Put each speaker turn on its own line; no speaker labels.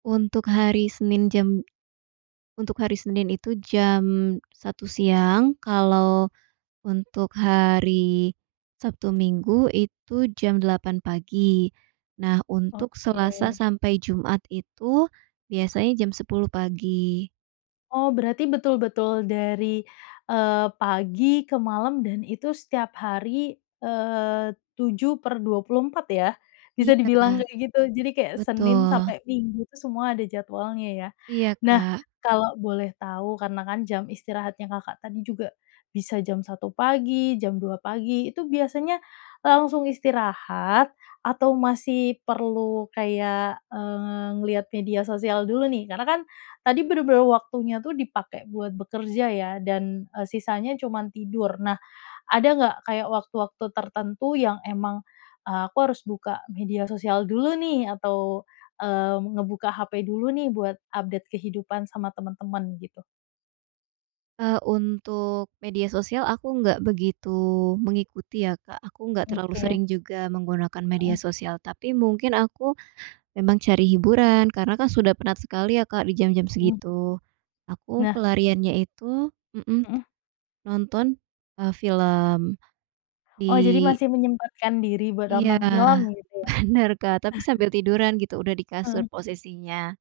Untuk hari Senin jam untuk hari Senin itu jam 1.00 siang, kalau untuk hari Sabtu, Minggu, itu jam 8.00 pagi. Nah, untuk
Oke.
Selasa sampai Jumat itu biasanya jam 10.00 pagi.
Oh, berarti betul-betul dari, eee, pagi ke malam dan itu setiap hari, eee, 7/24, ya, bisa dibilang
Iya,
kayak gitu. Jadi kayak Senin
betul.
sampai Minggu tu semua ada jadwalnya, ya.
Iya,
Nah,
Kak.
kalau boleh tau, karena, kan, jam istirahatnya Kakak tadi juga bisa jam 1.00 pagi, jam 2.00 pagi, itu biasanya, e langsung istirahat atau masih perlu kayak, eee, ngelihat media sosial dulu, nih? Karena, kan, tadi benar-benar waktunya, tuh, dipakai buat bekerja, ya, dan, eee, sisanya cuman tidur. Nah, ada nggak kayak waktu-waktu tertentu yang emang, eee, "Aku harus buka media sosial dulu, nih, atau, eee, ngebuka HP dulu, nih, buat update kehidupan sama teman-teman." Gitu?
Eee, untuk media sosial aku nggak begitu mengikuti, ya, Kak. Aku nggak terlalu
Oke.
sering juga menggunakan media
Mhm.
sosial, tapi mungkin aku memang cari hiburan karena, kan, sudah penat sekali, ya, Kak, di jam-jam
Mmm.
segitu. Aku
Nah.
pelariannya itu mhm,
Mhm.
nonton, eee, film di
Oh, jadi masih menyempatkan diri buat
Iya,
nonton film, gitu, ya.
benar, Kak, tapi sambil tiduran gitu, udah di kasur
Heeh.
posisinya.